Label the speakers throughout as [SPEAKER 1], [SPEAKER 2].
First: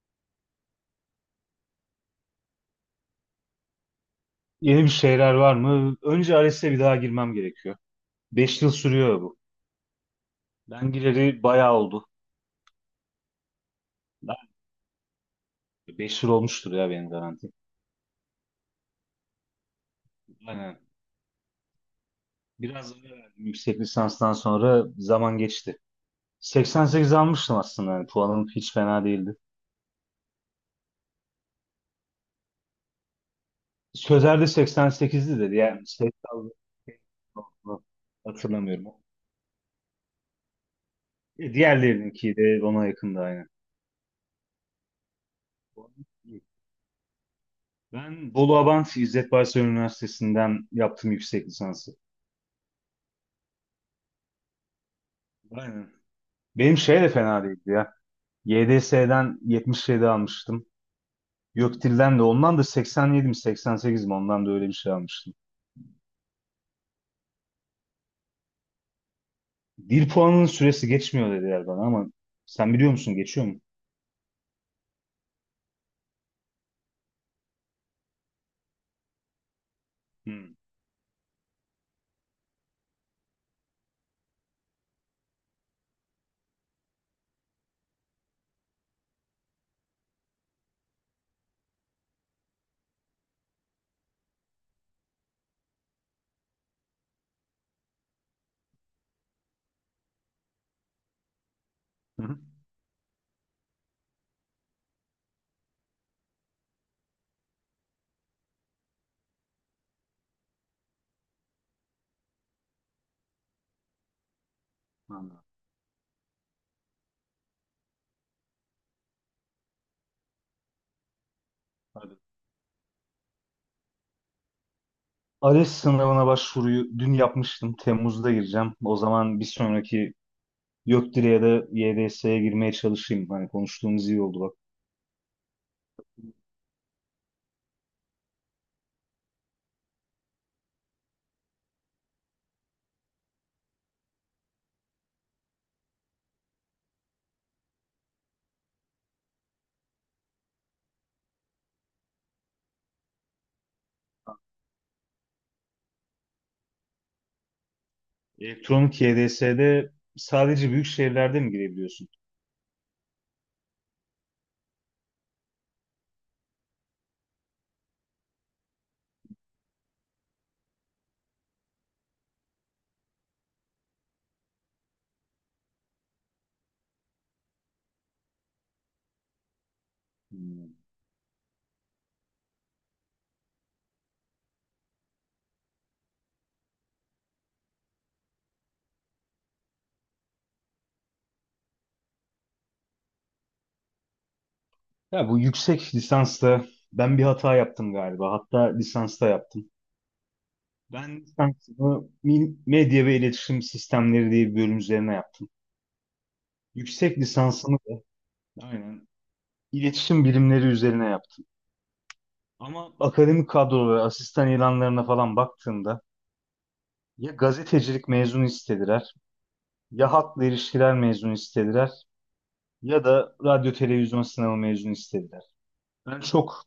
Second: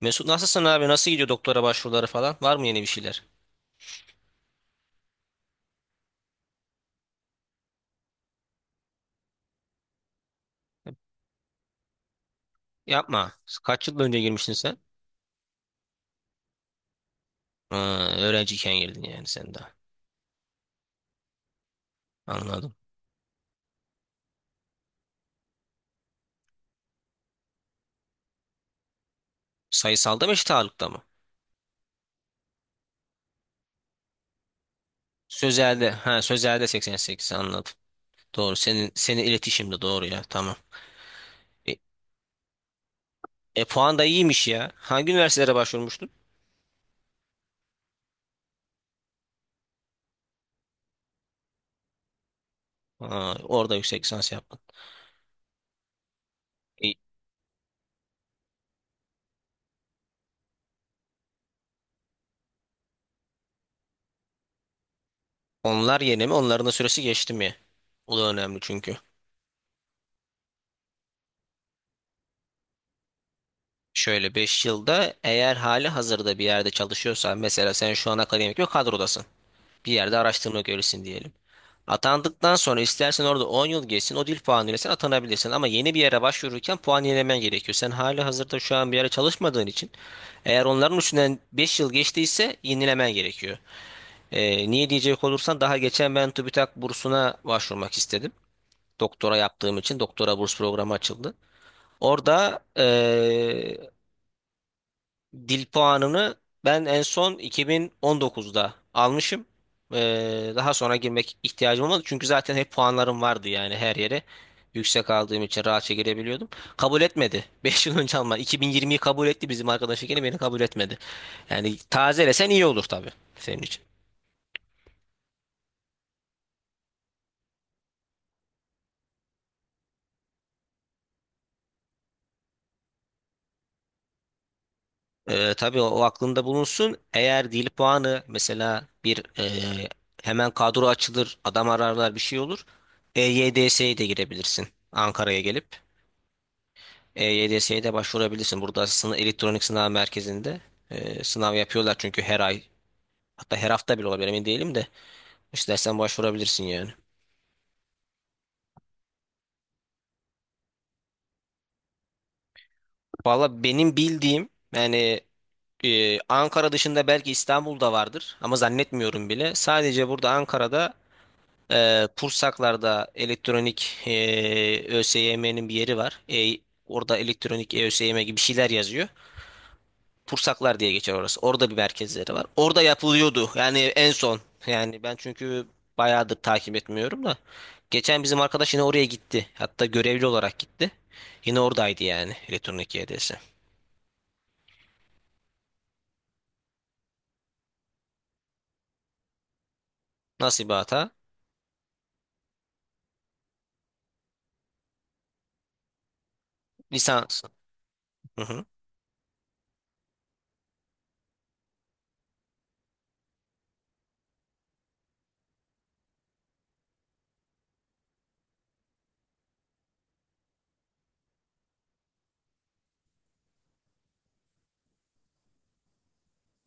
[SPEAKER 1] Mesut nasılsın abi? Nasıl gidiyor doktora başvuruları falan? Var mı yeni bir şeyler?
[SPEAKER 2] Yeni bir şeyler var mı? Önce ALES'e bir daha girmem gerekiyor. 5 yıl sürüyor bu. Ben gireli bayağı oldu.
[SPEAKER 1] Yapma. Kaç yıl önce girmiştin sen?
[SPEAKER 2] 5 yıl olmuştur ya benim garanti.
[SPEAKER 1] Ha, öğrenciyken girdin yani sen daha.
[SPEAKER 2] Aynen.
[SPEAKER 1] Anladım.
[SPEAKER 2] Biraz ara verdim yüksek lisanstan sonra zaman geçti. 88 almıştım aslında. Yani puanım hiç fena değildi.
[SPEAKER 1] Sayısalda mı eşit ağırlıkta mı?
[SPEAKER 2] Sözer'de 88'di dedi. Yani
[SPEAKER 1] Sözelde. Ha
[SPEAKER 2] 80,
[SPEAKER 1] sözelde 88 anladım. Doğru. Senin
[SPEAKER 2] hatırlamıyorum.
[SPEAKER 1] senin iletişimde doğru ya. Tamam. E,
[SPEAKER 2] Diğerlerinki de ona yakındı aynı.
[SPEAKER 1] Puan da iyiymiş ya. Hangi üniversitelere başvurmuştun?
[SPEAKER 2] Ben Bolu Abant İzzet Baysal Üniversitesi'nden yaptım yüksek lisansı.
[SPEAKER 1] Ha, orada yüksek lisans yaptın.
[SPEAKER 2] Aynen. Benim
[SPEAKER 1] E,
[SPEAKER 2] şey de fena değildi ya. YDS'den 77 almıştım. YÖKDİL'den de ondan da 87 mi 88 mi ondan da öyle bir şey almıştım.
[SPEAKER 1] Onlar yeni mi? Onların da süresi geçti mi? O da önemli çünkü.
[SPEAKER 2] Dil puanının süresi geçmiyor dediler bana, ama sen biliyor musun, geçiyor mu?
[SPEAKER 1] Şöyle 5 yılda eğer hali hazırda bir yerde çalışıyorsan mesela sen şu an akademik bir kadrodasın. Bir yerde
[SPEAKER 2] Hmm.
[SPEAKER 1] araştırma görevlisin diyelim. Atandıktan sonra istersen orada 10 yıl geçsin o dil puanıyla sen atanabilirsin. Ama yeni bir yere başvururken puan yenilemen gerekiyor. Sen hali hazırda şu an bir yere çalışmadığın için eğer onların üstünden 5 yıl geçtiyse yenilemen gerekiyor. Niye diyecek olursan daha geçen ben TÜBİTAK bursuna başvurmak istedim. Doktora yaptığım için doktora burs programı açıldı.
[SPEAKER 2] Hı hı.
[SPEAKER 1] Orada dil puanını ben en son 2019'da almışım. Daha sonra girmek ihtiyacım olmadı. Çünkü zaten hep puanlarım vardı yani her yere. Yüksek aldığım
[SPEAKER 2] Anladım.
[SPEAKER 1] için rahatça girebiliyordum. Kabul etmedi. 5 yıl önce Alman. 2020'yi kabul etti bizim arkadaş yine beni kabul etmedi. Yani
[SPEAKER 2] Hadi.
[SPEAKER 1] tazelesen iyi olur tabii senin için.
[SPEAKER 2] ALES sınavına başvuruyu dün yapmıştım. Temmuz'da gireceğim. O zaman bir sonraki YÖKDİL'e ya da YDS'ye girmeye çalışayım. Hani konuştuğumuz iyi oldu bak.
[SPEAKER 1] Tabii o aklında bulunsun. Eğer dil puanı mesela bir e, hemen kadro açılır, adam ararlar bir şey olur. EYDS'ye de girebilirsin Ankara'ya gelip. EYDS'ye de başvurabilirsin. Burada sınav, elektronik sınav merkezinde sınav yapıyorlar çünkü her ay, hatta her hafta bile olabilir, emin değilim de istersen başvurabilirsin yani.
[SPEAKER 2] Elektronik YDS'de sadece büyük şehirlerde mi girebiliyorsun?
[SPEAKER 1] Valla benim bildiğim yani Ankara dışında belki İstanbul'da vardır ama zannetmiyorum bile. Sadece burada Ankara'da Pursaklar'da elektronik, ÖSYM'nin bir yeri var. Orada elektronik ÖSYM gibi bir şeyler yazıyor.
[SPEAKER 2] Hmm.
[SPEAKER 1] Tursaklar diye geçer orası. Orada bir merkezleri var. Orada yapılıyordu. Yani en son. Yani ben çünkü bayağıdır takip etmiyorum da. Geçen bizim arkadaş yine oraya gitti. Hatta görevli olarak gitti. Yine oradaydı yani elektronik YDS.
[SPEAKER 2] Ya bu yüksek lisansta ben bir hata yaptım galiba. Hatta lisansta yaptım.
[SPEAKER 1] Nasıl bir hata?
[SPEAKER 2] Ben lisansımı medya ve iletişim sistemleri diye bir bölüm üzerine yaptım. Yüksek
[SPEAKER 1] Lisans.
[SPEAKER 2] lisansımı da
[SPEAKER 1] Hı hı.
[SPEAKER 2] aynen iletişim bilimleri üzerine yaptım. Ama akademik kadrolara, asistan ilanlarına falan baktığımda ya gazetecilik mezunu istediler, ya halkla ilişkiler mezunu istediler, ya da radyo televizyon sınavı mezunu istediler. Ben çok,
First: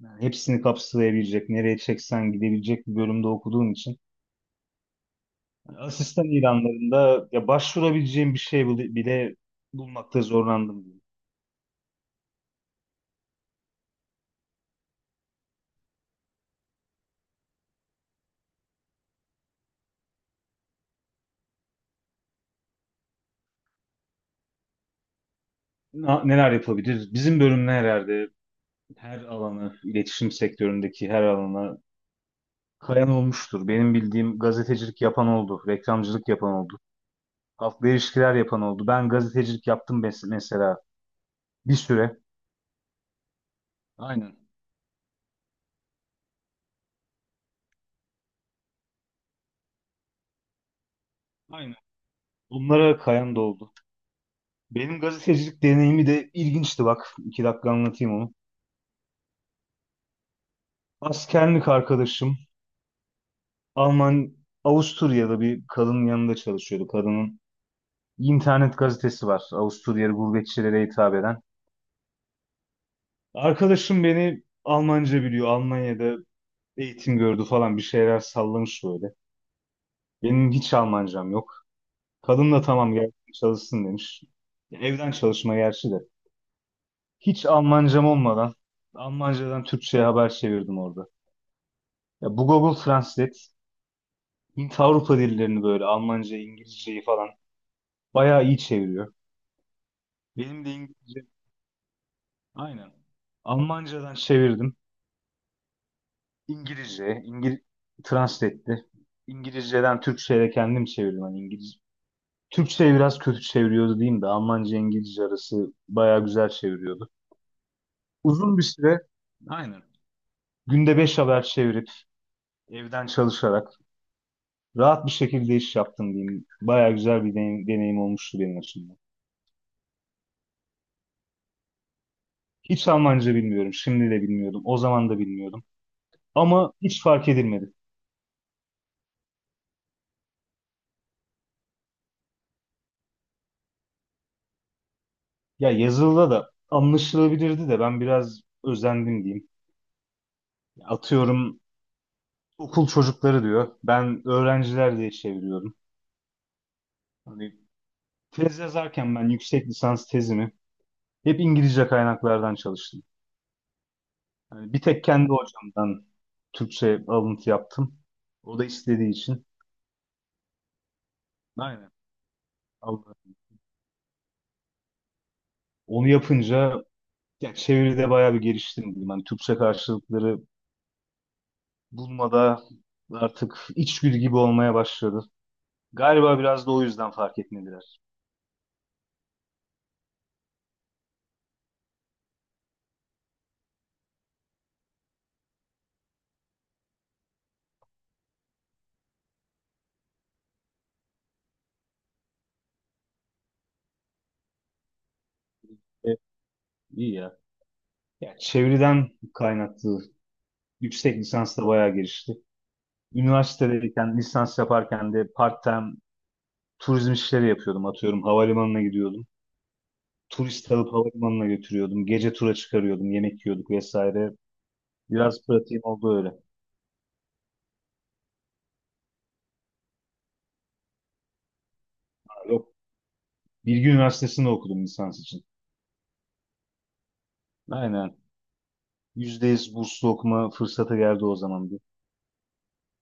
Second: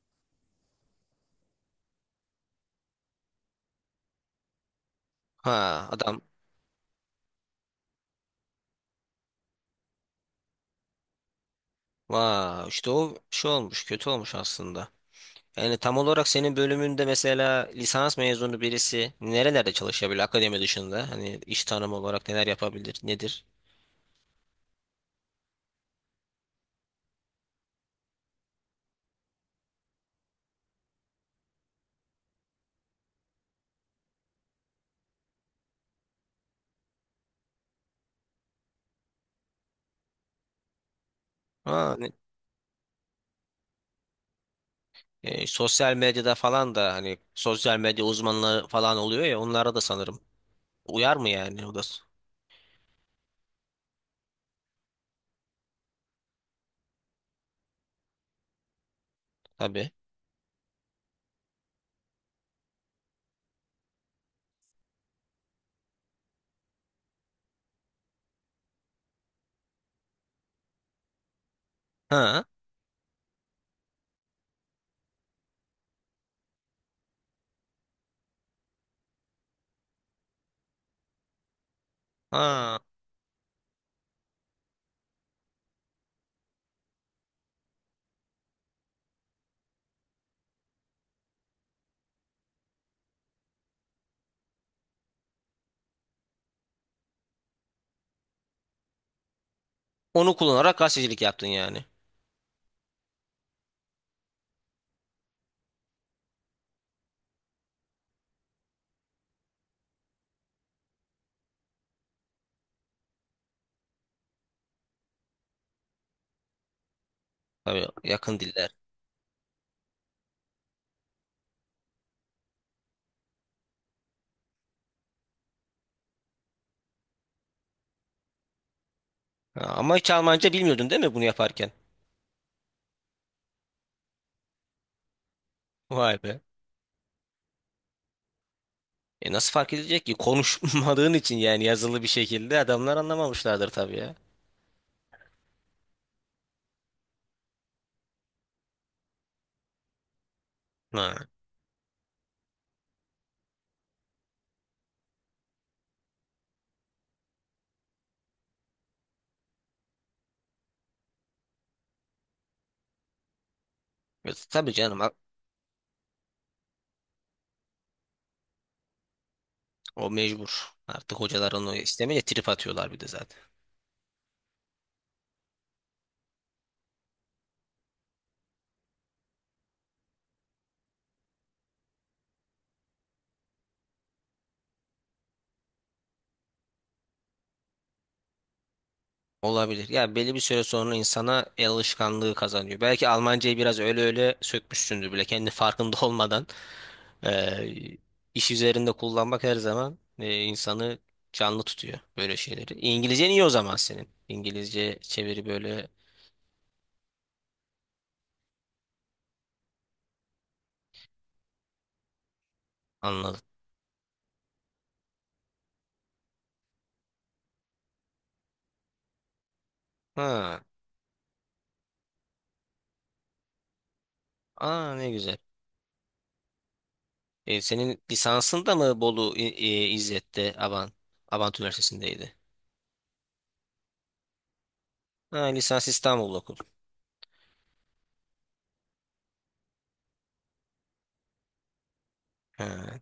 [SPEAKER 2] yani hepsini kapsayabilecek, nereye çeksen gidebilecek bir bölümde okuduğum için
[SPEAKER 1] Ha adam.
[SPEAKER 2] asistan ilanlarında ya başvurabileceğim bir şey bile bulmakta zorlandım, diyeyim.
[SPEAKER 1] Vaa işte o şey olmuş, kötü olmuş aslında. Yani tam olarak senin bölümünde mesela lisans mezunu birisi nerelerde çalışabilir akademi dışında? Hani iş tanımı olarak neler yapabilir, nedir?
[SPEAKER 2] Neler yapabilir? Bizim bölüm herhalde her alanı, iletişim sektöründeki her alana kayan olmuştur. Benim bildiğim gazetecilik yapan oldu, reklamcılık yapan oldu, halkla ilişkiler yapan oldu. Ben gazetecilik yaptım mesela bir
[SPEAKER 1] Ha.
[SPEAKER 2] süre. Aynen.
[SPEAKER 1] Sosyal medyada falan da hani sosyal medya uzmanları falan oluyor ya, onlara da sanırım. Uyar mı yani,
[SPEAKER 2] Aynen. Bunlara kayan da oldu. Benim gazetecilik deneyimi de ilginçti bak. 2 dakika anlatayım onu.
[SPEAKER 1] tabii.
[SPEAKER 2] Askerlik arkadaşım Alman Avusturya'da bir kadının yanında çalışıyordu. Kadının internet gazetesi var. Avusturyalı gurbetçilere hitap eden.
[SPEAKER 1] Ha
[SPEAKER 2] Arkadaşım beni Almanca biliyor. Almanya'da eğitim gördü falan bir şeyler sallamış böyle. Benim hiç Almancam yok. Kadın da
[SPEAKER 1] ha.
[SPEAKER 2] tamam gel çalışsın demiş. Evden çalışma gerçi de. Hiç Almancam olmadan Almancadan Türkçe'ye haber çevirdim orada. Ya bu Google Translate Hint Avrupa dillerini böyle Almanca, İngilizceyi falan bayağı iyi çeviriyor.
[SPEAKER 1] Onu
[SPEAKER 2] Benim de
[SPEAKER 1] kullanarak
[SPEAKER 2] İngilizce,
[SPEAKER 1] gazetecilik yaptın yani.
[SPEAKER 2] aynen, Almancadan çevirdim. İngilizce translate etti. İngilizceden Türkçe'ye de kendim çevirdim. Hani İngiliz Türkçe'yi biraz kötü çeviriyordu diyeyim de Almanca İngilizce arası bayağı güzel çeviriyordu.
[SPEAKER 1] Tabii, yakın
[SPEAKER 2] Uzun bir
[SPEAKER 1] diller.
[SPEAKER 2] süre, aynen, günde 5 haber çevirip evden çalışarak rahat bir şekilde iş yaptım, diyeyim. Bayağı güzel bir deneyim, deneyim olmuştu benim açımdan.
[SPEAKER 1] Ha, ama hiç Almanca bilmiyordun değil mi bunu yaparken?
[SPEAKER 2] Hiç Almanca bilmiyorum. Şimdi de bilmiyordum. O zaman da bilmiyordum.
[SPEAKER 1] Vay be.
[SPEAKER 2] Ama hiç fark edilmedi.
[SPEAKER 1] E nasıl fark edilecek ki? Konuşmadığın için yani yazılı bir şekilde adamlar anlamamışlardır tabii ya.
[SPEAKER 2] Ya yazılıda da anlaşılabilirdi de ben biraz özendim, diyeyim.
[SPEAKER 1] Ha.
[SPEAKER 2] Atıyorum okul çocukları diyor. Ben öğrenciler diye çeviriyorum. Hani tez yazarken ben yüksek lisans tezimi hep İngilizce kaynaklardan çalıştım.
[SPEAKER 1] Tabii
[SPEAKER 2] Hani bir
[SPEAKER 1] canım,
[SPEAKER 2] tek kendi hocamdan Türkçe alıntı yaptım. O da istediği için.
[SPEAKER 1] o mecbur. Artık hocalar onu
[SPEAKER 2] Aynen.
[SPEAKER 1] istemeye trip atıyorlar bir de
[SPEAKER 2] Aldı.
[SPEAKER 1] zaten.
[SPEAKER 2] Onu yapınca ya çeviride bayağı bir geliştim, diyeyim. Hani Türkçe karşılıkları bulmada artık içgüdü gibi olmaya başladı. Galiba biraz da o yüzden fark etmediler.
[SPEAKER 1] Olabilir. Ya belli bir süre sonra insana el alışkanlığı kazanıyor. Belki Almancayı biraz öyle öyle sökmüşsündür bile kendi farkında olmadan, eee, iş üzerinde kullanmak her zaman insanı canlı tutuyor böyle şeyleri. İngilizcen iyi o zaman senin. İngilizce çeviri böyle,
[SPEAKER 2] Evet, iyi ya. Ya çeviriden kaynaklı yüksek lisans da bayağı gelişti.
[SPEAKER 1] anladım.
[SPEAKER 2] Üniversitedeyken lisans yaparken de part-time turizm işleri yapıyordum. Atıyorum havalimanına gidiyordum.
[SPEAKER 1] Ha,
[SPEAKER 2] Turist alıp havalimanına götürüyordum. Gece tura çıkarıyordum. Yemek yiyorduk vesaire.
[SPEAKER 1] aa ne güzel.
[SPEAKER 2] Biraz pratiğim oldu öyle.
[SPEAKER 1] E, senin lisansın da mı Bolu İzzet'te Abant Üniversitesi'ndeydi?
[SPEAKER 2] Yok. Bilgi Üniversitesi'nde okudum lisans
[SPEAKER 1] Ha,
[SPEAKER 2] için.
[SPEAKER 1] lisans İstanbul'da okudun.
[SPEAKER 2] Aynen. %100 burslu okuma fırsatı geldi o zaman bir.
[SPEAKER 1] Ha.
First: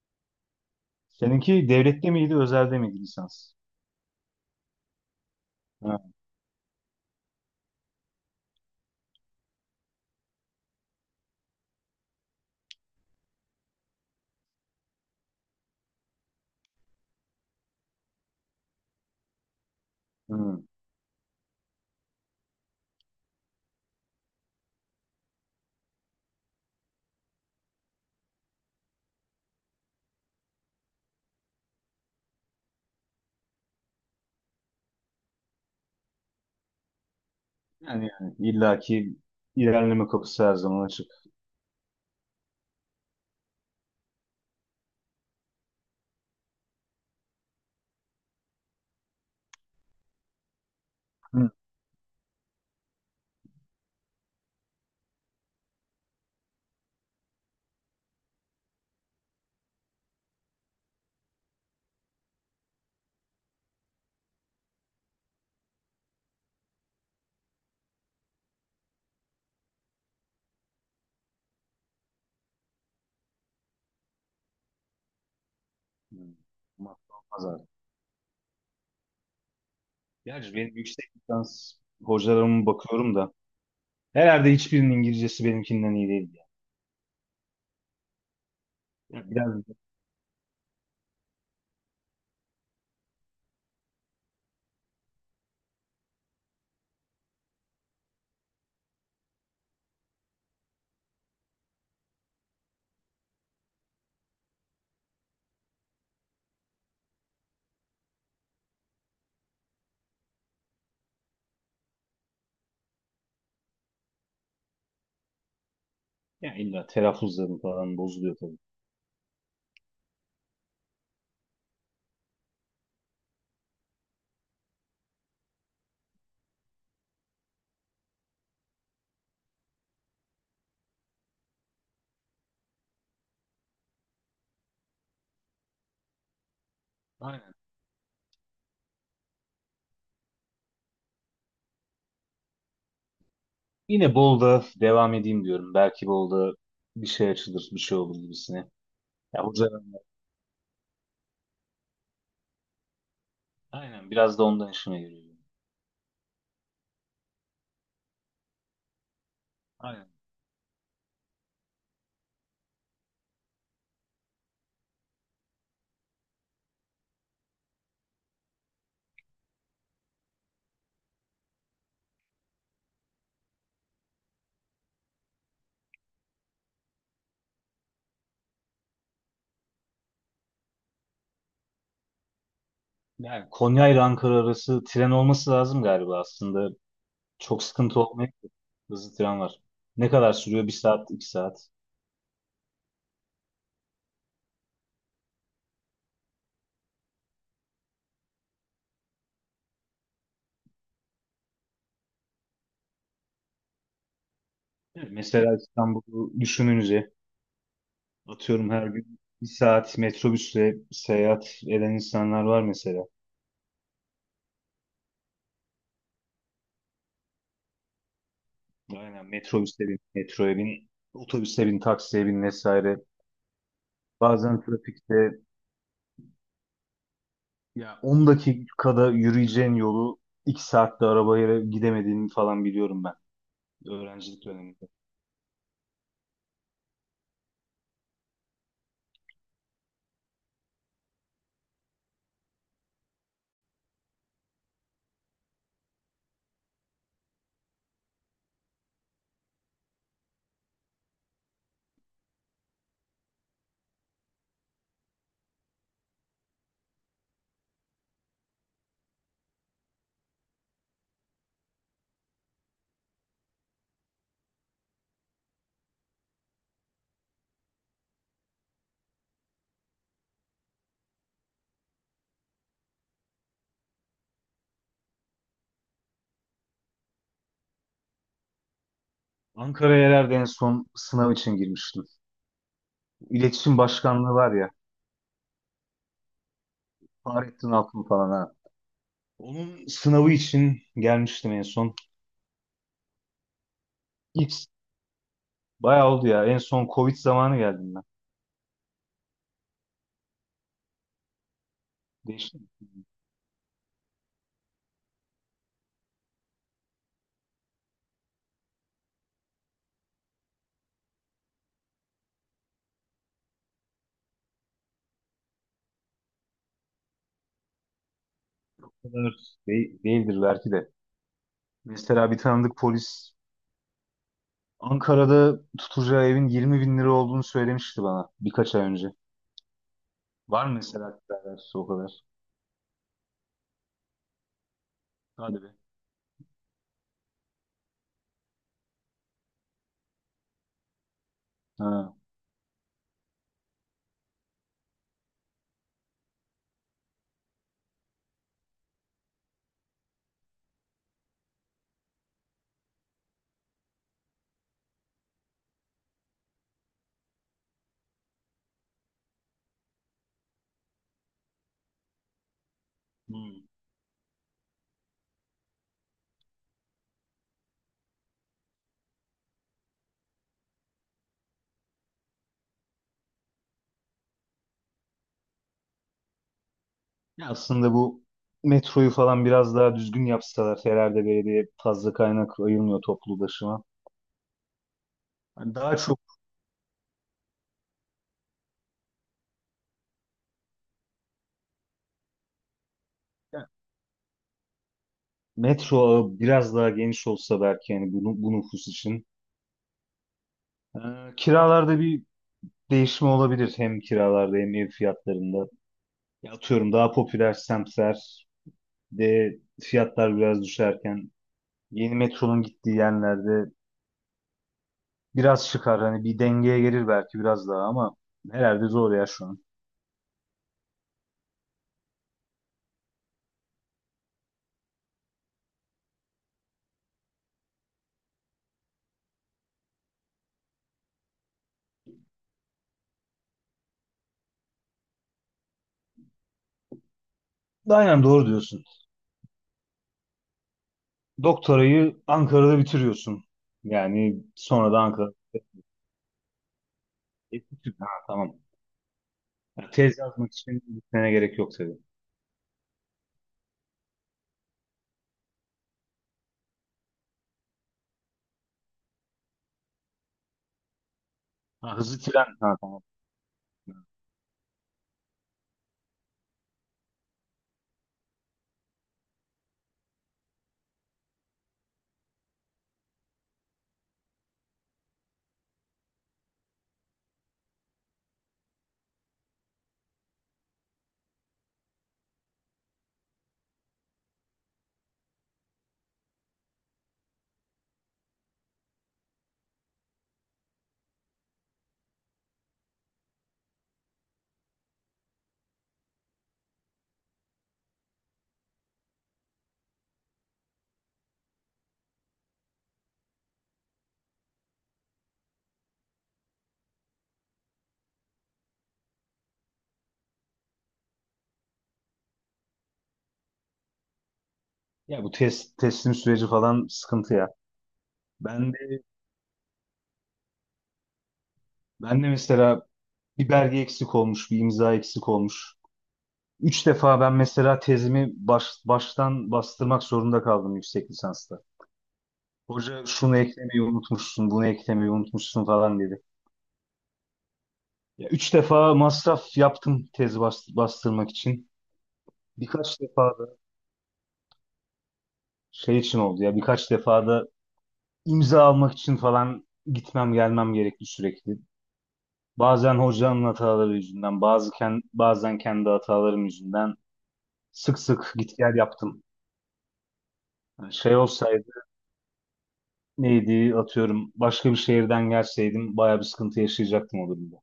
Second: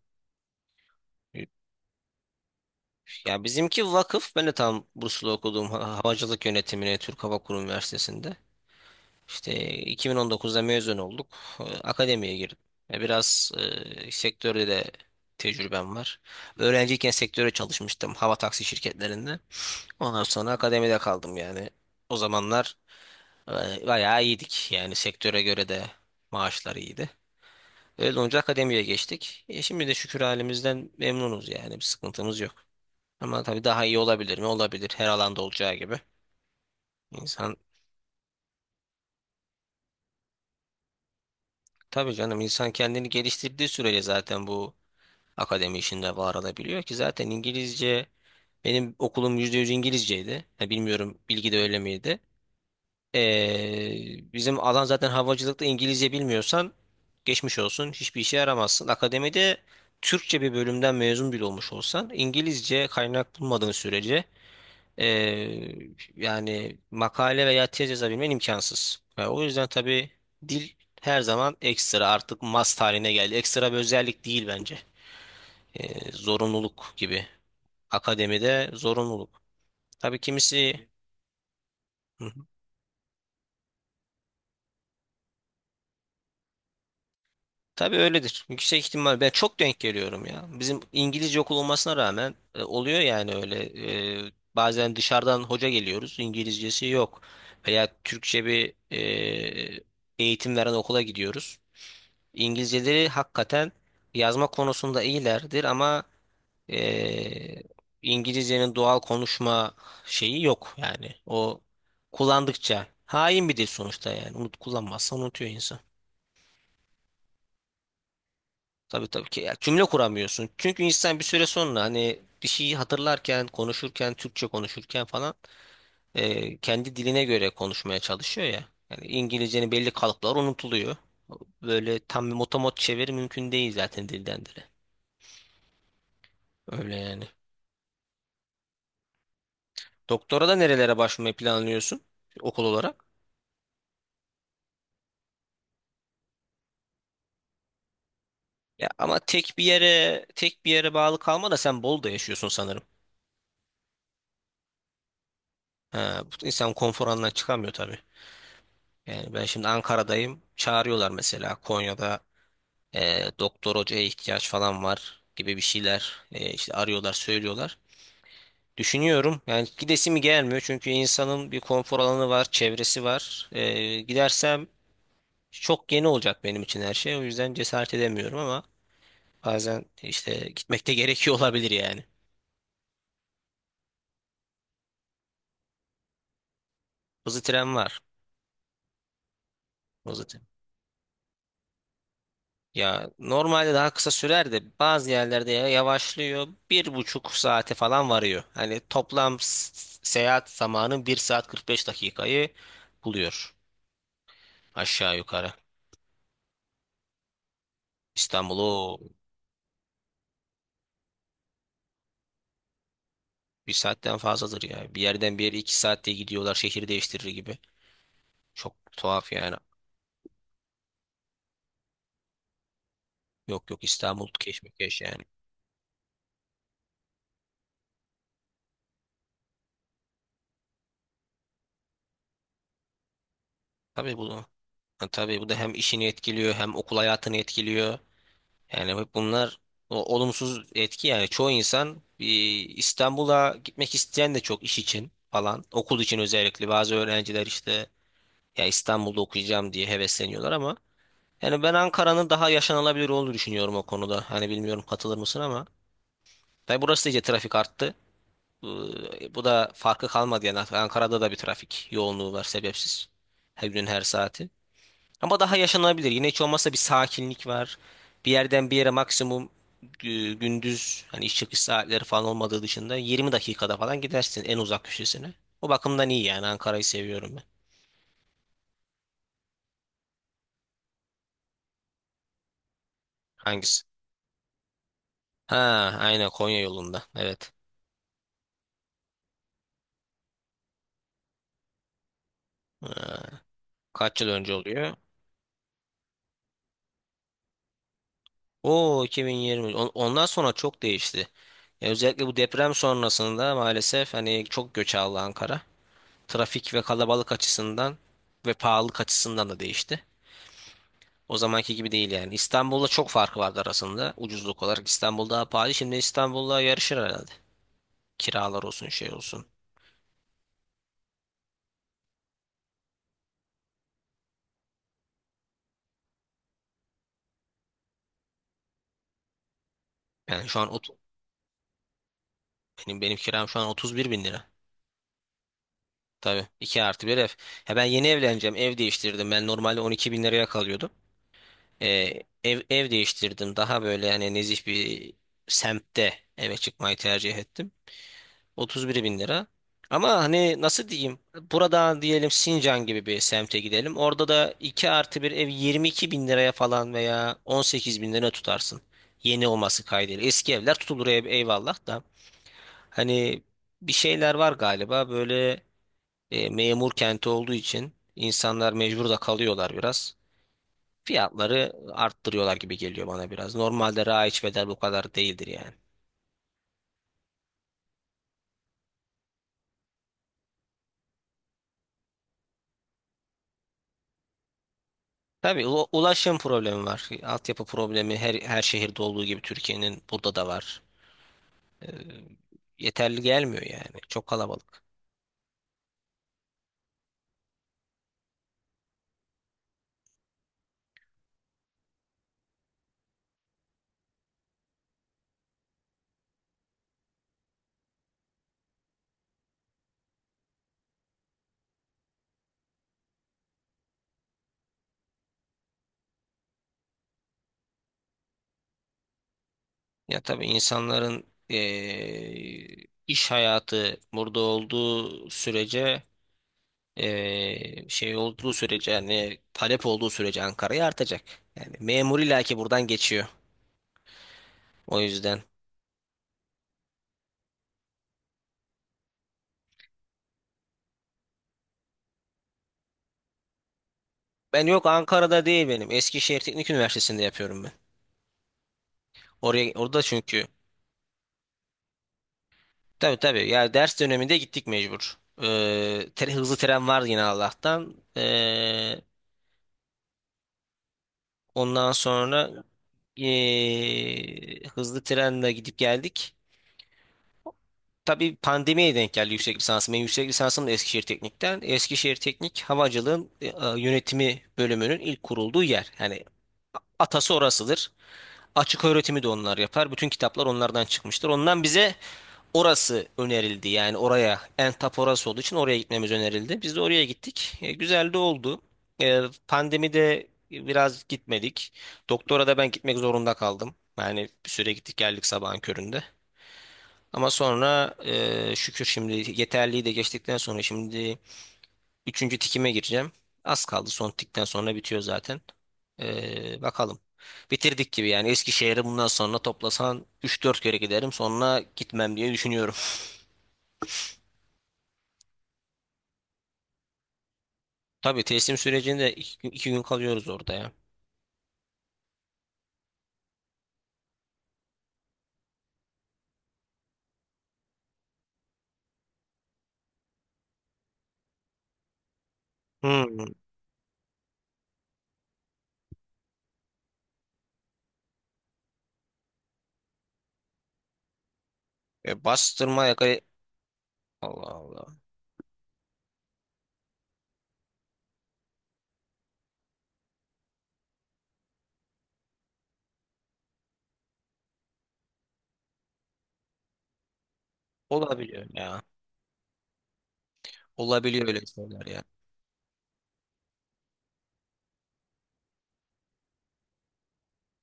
[SPEAKER 2] Seninki devlette miydi, özelde miydi
[SPEAKER 1] Ya
[SPEAKER 2] lisans?
[SPEAKER 1] bizimki vakıf. Ben de tam burslu okuduğum
[SPEAKER 2] Ha,
[SPEAKER 1] havacılık yönetimine Türk Hava Kurum Üniversitesi'nde. İşte 2019'da mezun olduk. Akademiye girdim. Ya biraz sektörde de tecrübem var. Öğrenciyken sektöre çalışmıştım hava taksi şirketlerinde. Ondan sonra
[SPEAKER 2] hı.
[SPEAKER 1] akademide kaldım yani. O zamanlar bayağı iyiydik. Yani sektöre göre de maaşlar iyiydi. Öyle olunca akademiye geçtik. Şimdi de şükür halimizden memnunuz yani bir sıkıntımız yok. Ama tabii daha iyi olabilir mi? Olabilir. Her alanda olacağı gibi. İnsan
[SPEAKER 2] Yani illaki ilerleme kapısı her zaman açık.
[SPEAKER 1] tabii canım, insan kendini geliştirdiği sürece zaten bu akademi işinde var olabiliyor ki zaten İngilizce, benim okulum %100 İngilizceydi. Ha, bilmiyorum
[SPEAKER 2] Hı.
[SPEAKER 1] bilgi de öyle miydi? Bizim alan zaten havacılıkta İngilizce bilmiyorsan geçmiş olsun, hiçbir işe yaramazsın. Akademide Türkçe bir bölümden mezun bile olmuş olsan İngilizce kaynak bulmadığın sürece Ee, yani makale veya tez yazabilmen imkansız. Yani o yüzden tabii dil her zaman ekstra, artık must haline geldi. Ekstra bir özellik değil bence.
[SPEAKER 2] Hı.
[SPEAKER 1] Zorunluluk
[SPEAKER 2] Madde
[SPEAKER 1] gibi.
[SPEAKER 2] olmaz abi.
[SPEAKER 1] Akademide zorunluluk. Tabii
[SPEAKER 2] Gerçi benim
[SPEAKER 1] kimisi.
[SPEAKER 2] yüksek lisans
[SPEAKER 1] Hı hı.
[SPEAKER 2] hocalarıma bakıyorum da herhalde hiçbirinin İngilizcesi benimkinden iyi değil, ya.
[SPEAKER 1] Tabii öyledir. Yüksek ihtimal
[SPEAKER 2] Ya
[SPEAKER 1] ben çok
[SPEAKER 2] biraz
[SPEAKER 1] denk geliyorum ya. Bizim İngilizce okul olmasına rağmen oluyor yani öyle. Bazen dışarıdan hoca geliyoruz. İngilizcesi yok. Veya Türkçe bir eğitim veren okula gidiyoruz. İngilizceleri hakikaten yazma konusunda iyilerdir ama eee, İngilizcenin doğal konuşma şeyi yok yani. O kullandıkça hain bir dil sonuçta yani. Unut kullanmazsa unutuyor insan.
[SPEAKER 2] ya illa telaffuzları falan bozuluyor tabii.
[SPEAKER 1] Tabii, tabii ki ya, cümle kuramıyorsun. Çünkü insan bir süre sonra hani bir şeyi hatırlarken, konuşurken, Türkçe konuşurken falan, kendi diline göre konuşmaya çalışıyor ya. Yani İngilizcenin belli kalıpları unutuluyor. Böyle tam bir motomot çeviri mümkün değil zaten dilden dile. Öyle yani.
[SPEAKER 2] Aynen.
[SPEAKER 1] Doktora da nerelere başvurmayı planlıyorsun okul olarak?
[SPEAKER 2] Yine Bolu'da devam edeyim diyorum. Belki Bolu'da bir şey açılır, bir şey olur gibisine.
[SPEAKER 1] Ya ama
[SPEAKER 2] Ya
[SPEAKER 1] tek bir
[SPEAKER 2] hocalarım.
[SPEAKER 1] yere tek bir yere bağlı kalma da sen Bolu'da yaşıyorsun sanırım.
[SPEAKER 2] Aynen. Biraz da ondan işime geliyor.
[SPEAKER 1] Ha, bu insan konfor alanından çıkamıyor tabii. Yani ben şimdi
[SPEAKER 2] Aynen.
[SPEAKER 1] Ankara'dayım. Çağırıyorlar mesela Konya'da doktor hocaya ihtiyaç falan var gibi bir şeyler, işte arıyorlar söylüyorlar. Düşünüyorum yani gidesi mi gelmiyor çünkü insanın bir konfor alanı var, çevresi var. E, gidersem çok yeni olacak benim için her şey, o yüzden cesaret edemiyorum ama. Bazen işte gitmekte gerekiyor olabilir yani.
[SPEAKER 2] Yani Konya ile Ankara arası tren olması lazım galiba aslında.
[SPEAKER 1] Hızlı
[SPEAKER 2] Çok
[SPEAKER 1] tren
[SPEAKER 2] sıkıntı
[SPEAKER 1] var.
[SPEAKER 2] olmayabilir. Hızlı tren var. Ne
[SPEAKER 1] Hızlı
[SPEAKER 2] kadar
[SPEAKER 1] tren.
[SPEAKER 2] sürüyor? Bir saat, iki saat.
[SPEAKER 1] Ya normalde daha kısa sürer de bazı yerlerde yavaşlıyor. Bir buçuk saate falan varıyor. Hani toplam seyahat zamanı bir saat 45 dakikayı buluyor. Aşağı yukarı.
[SPEAKER 2] Mesela İstanbul'u düşününce atıyorum her
[SPEAKER 1] İstanbul'u
[SPEAKER 2] gün bir saat metrobüsle seyahat eden insanlar var mesela.
[SPEAKER 1] bir saatten fazladır ya. Bir yerden bir yere iki saatte gidiyorlar şehir değiştirir gibi. Çok
[SPEAKER 2] Aynen
[SPEAKER 1] tuhaf yani.
[SPEAKER 2] metrobüse bin, metroya bin, otobüse bin, taksiye bin vesaire.
[SPEAKER 1] Yok yok, İstanbul
[SPEAKER 2] Bazen
[SPEAKER 1] keşmekeş yani.
[SPEAKER 2] trafikte ya 10 dakikada yürüyeceğin yolu 2 saatte arabaya gidemediğini falan biliyorum ben
[SPEAKER 1] Tabii bu,
[SPEAKER 2] öğrencilik döneminde.
[SPEAKER 1] tabii bu da hem işini etkiliyor hem okul hayatını etkiliyor. Yani hep bunlar olumsuz etki yani çoğu insan bir İstanbul'a gitmek isteyen de çok, iş için falan, okul için özellikle, bazı öğrenciler işte ya İstanbul'da okuyacağım diye hevesleniyorlar ama yani ben Ankara'nın daha yaşanılabilir olduğunu düşünüyorum o konuda. Hani bilmiyorum katılır mısın ama tabii burası da iyice trafik arttı. Bu da farkı kalmadı yani Ankara'da da bir trafik yoğunluğu var sebepsiz. Her gün her saati. Ama daha yaşanabilir. Yine hiç olmazsa bir sakinlik var. Bir yerden bir yere maksimum gündüz hani iş çıkış saatleri falan olmadığı dışında 20 dakikada falan gidersin en uzak köşesine. O bakımdan iyi yani Ankara'yı seviyorum ben.
[SPEAKER 2] Ankara'ya herhalde en son sınav için girmiştim. İletişim
[SPEAKER 1] Hangisi?
[SPEAKER 2] Başkanlığı var ya,
[SPEAKER 1] Ha, aynen Konya yolunda. Evet.
[SPEAKER 2] Fahrettin Altun falan, ha. Onun sınavı için gelmiştim en son.
[SPEAKER 1] Kaç yıl önce
[SPEAKER 2] İlk
[SPEAKER 1] oluyor?
[SPEAKER 2] Bayağı oldu ya. En son Covid zamanı geldim ben.
[SPEAKER 1] Oo 2020. Ondan sonra çok değişti. Ya özellikle bu
[SPEAKER 2] Değişti
[SPEAKER 1] deprem
[SPEAKER 2] mi?
[SPEAKER 1] sonrasında maalesef hani çok göç aldı Ankara. Trafik ve kalabalık açısından ve pahalılık açısından da değişti. O zamanki gibi değil yani. İstanbul'la çok farkı vardı arasında. Ucuzluk olarak İstanbul daha pahalı. Şimdi İstanbul'la yarışır herhalde. Kiralar olsun
[SPEAKER 2] Bu
[SPEAKER 1] şey
[SPEAKER 2] kadar
[SPEAKER 1] olsun.
[SPEAKER 2] değildir belki de. Mesela bir tanıdık polis Ankara'da tutacağı evin 20 bin lira olduğunu söylemişti bana birkaç ay önce.
[SPEAKER 1] Yani şu
[SPEAKER 2] Var
[SPEAKER 1] an
[SPEAKER 2] mı mesela alakası o kadar?
[SPEAKER 1] benim kiram şu an 31 bin lira.
[SPEAKER 2] Hadi be.
[SPEAKER 1] Tabii 2 artı bir ev. Ya ben yeni evleneceğim. Ev değiştirdim. Ben normalde 12 bin liraya kalıyordum.
[SPEAKER 2] Ha.
[SPEAKER 1] Ee, ev değiştirdim. Daha böyle yani nezih bir semtte eve çıkmayı tercih ettim. 31 bin lira. Ama hani nasıl diyeyim? Buradan diyelim Sincan gibi bir semte gidelim. Orada da 2 artı bir ev 22 bin liraya falan veya 18 bin lira tutarsın. Yeni olması kaydıyla. Eski evler tutulur ev, eyvallah da. Hani
[SPEAKER 2] Hmm.
[SPEAKER 1] bir şeyler var galiba böyle, memur kenti olduğu için insanlar mecbur da kalıyorlar biraz. Fiyatları arttırıyorlar gibi geliyor bana biraz. Normalde raiç bedel bu kadar değildir yani.
[SPEAKER 2] Ya aslında bu metroyu falan biraz daha düzgün yapsalar herhalde belediye fazla kaynak ayırmıyor toplu ulaşıma.
[SPEAKER 1] Tabii
[SPEAKER 2] Hani daha çok
[SPEAKER 1] ulaşım problemi var. Altyapı problemi her şehirde olduğu gibi Türkiye'nin burada da var. Ee, Yeterli gelmiyor
[SPEAKER 2] ya,
[SPEAKER 1] yani. Çok kalabalık.
[SPEAKER 2] metro ağı biraz daha geniş olsa belki yani bu nüfus için. Ee, Kiralarda bir değişimi olabilir hem kiralarda hem ev fiyatlarında. Ya atıyorum daha popüler semtler de fiyatlar biraz düşerken yeni metronun gittiği yerlerde biraz çıkar. Hani bir dengeye gelir belki biraz daha ama herhalde zor ya şu an.
[SPEAKER 1] Ya tabii insanların iş hayatı burada olduğu sürece şey olduğu sürece yani talep olduğu sürece Ankara'ya artacak. Yani memur illa ki buradan geçiyor. O yüzden.
[SPEAKER 2] Aynen doğru diyorsun. Doktorayı Ankara'da bitiriyorsun. Yani
[SPEAKER 1] Ben yok,
[SPEAKER 2] sonra da Ankara.
[SPEAKER 1] Ankara'da değil benim. Eskişehir Teknik Üniversitesi'nde yapıyorum ben.
[SPEAKER 2] Ha, tamam.
[SPEAKER 1] Oraya,
[SPEAKER 2] Ya,
[SPEAKER 1] orada
[SPEAKER 2] tez
[SPEAKER 1] çünkü
[SPEAKER 2] yazmak için gitmene gerek yok tabii.
[SPEAKER 1] tabii, tabii. Yani ders döneminde gittik mecbur. Hızlı tren var yine Allah'tan. Ondan
[SPEAKER 2] Ha, hızlı tren.
[SPEAKER 1] sonra
[SPEAKER 2] Ha, tamam.
[SPEAKER 1] hızlı trenle gidip geldik. Tabii pandemiye denk geldi yüksek lisansım. Benim yüksek lisansım da Eskişehir Teknik'ten. Eskişehir Teknik Havacılığın yönetimi bölümünün ilk kurulduğu yer. Yani atası orasıdır. Açık öğretimi de onlar yapar. Bütün kitaplar onlardan çıkmıştır. Ondan bize orası önerildi yani, oraya en tap orası olduğu için oraya gitmemiz önerildi. Biz de oraya gittik. E, güzel de oldu. E, pandemide biraz gitmedik. Doktora da ben gitmek zorunda kaldım. Yani bir süre gittik geldik sabahın köründe. Ama sonra şükür şimdi yeterliği de geçtikten sonra şimdi üçüncü tikime gireceğim. Az kaldı, son tikten sonra bitiyor zaten. E, bakalım. Bitirdik gibi yani Eskişehir'e bundan sonra toplasan üç dört kere giderim sonra gitmem diye düşünüyorum.
[SPEAKER 2] Ya bu teslim süreci falan sıkıntı ya.
[SPEAKER 1] Tabii teslim
[SPEAKER 2] Ben de,
[SPEAKER 1] sürecinde iki gün kalıyoruz orada ya.
[SPEAKER 2] ben de mesela bir belge eksik olmuş, bir imza eksik olmuş. Üç defa ben mesela tezimi baştan bastırmak zorunda kaldım yüksek lisansta. Hoca
[SPEAKER 1] Hmm.
[SPEAKER 2] şunu eklemeyi unutmuşsun, bunu eklemeyi unutmuşsun falan dedi. Ya üç defa masraf yaptım tez bastırmak için.
[SPEAKER 1] E, bastırma
[SPEAKER 2] Birkaç
[SPEAKER 1] yakayı...
[SPEAKER 2] defa da
[SPEAKER 1] Allah Allah.
[SPEAKER 2] şey için oldu ya, birkaç defa da imza almak için falan gitmem gelmem gerekti sürekli. Bazen hocanın hataları yüzünden, bazen kendi hatalarım yüzünden sık sık
[SPEAKER 1] Olabiliyor
[SPEAKER 2] git gel
[SPEAKER 1] ya.
[SPEAKER 2] yaptım. Yani şey
[SPEAKER 1] Olabiliyor öyle
[SPEAKER 2] olsaydı
[SPEAKER 1] şeyler ya.
[SPEAKER 2] neydi atıyorum başka bir şehirden gelseydim bayağı bir sıkıntı yaşayacaktım o durumda.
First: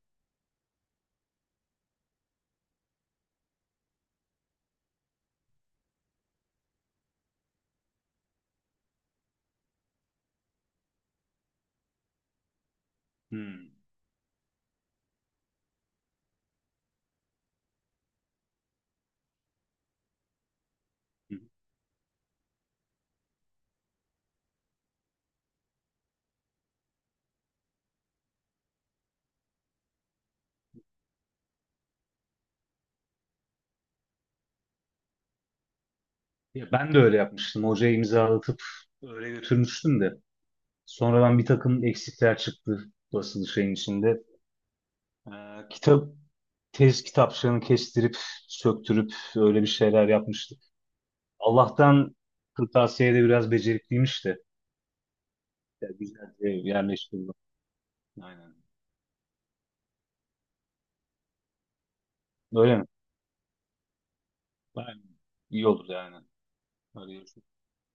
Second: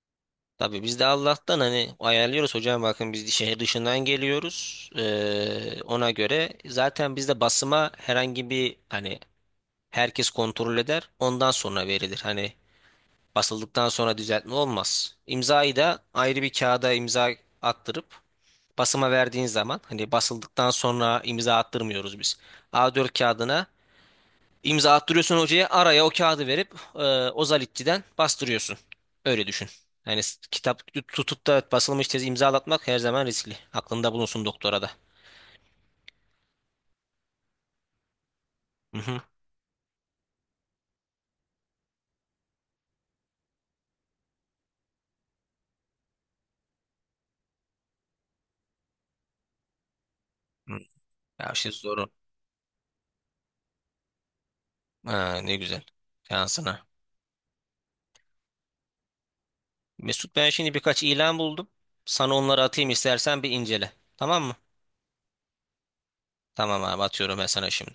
[SPEAKER 1] Tabii biz de Allah'tan hani ayarlıyoruz, hocam bakın biz şehir dışından geliyoruz. Ona göre zaten bizde basıma herhangi bir hani herkes kontrol eder. Ondan sonra verilir. Hani
[SPEAKER 2] Hmm.
[SPEAKER 1] basıldıktan sonra düzeltme olmaz. İmzayı da ayrı bir kağıda imza attırıp, basıma verdiğin zaman hani basıldıktan sonra imza attırmıyoruz biz. A4 kağıdına imza attırıyorsun hocaya, araya o kağıdı verip Ozalitçi'den bastırıyorsun. Öyle düşün. Yani kitap tutup da basılmış tezi imzalatmak her zaman riskli. Aklında bulunsun doktora da.
[SPEAKER 2] Ya ben de öyle yapmıştım. Hocaya imzalatıp
[SPEAKER 1] Hı hı.
[SPEAKER 2] öyle götürmüştüm de. Sonradan bir takım eksikler çıktı basılı şeyin içinde. Kitap Tez kitapçığını kestirip söktürüp öyle bir şeyler yapmıştık.
[SPEAKER 1] Hı. Ya şey zoru.
[SPEAKER 2] Allah'tan kırtasiyede biraz becerikliymiş de.
[SPEAKER 1] Ha, ne güzel.
[SPEAKER 2] Ya güzelce
[SPEAKER 1] Şansına.
[SPEAKER 2] yerleştirdim. Aynen.
[SPEAKER 1] Mesut, ben şimdi birkaç ilan buldum. Sana onları
[SPEAKER 2] Öyle mi?
[SPEAKER 1] atayım, istersen bir incele. Tamam mı?
[SPEAKER 2] Aynen. İyi olur yani.
[SPEAKER 1] Tamam abi,
[SPEAKER 2] Öyle
[SPEAKER 1] atıyorum ben sana şimdi.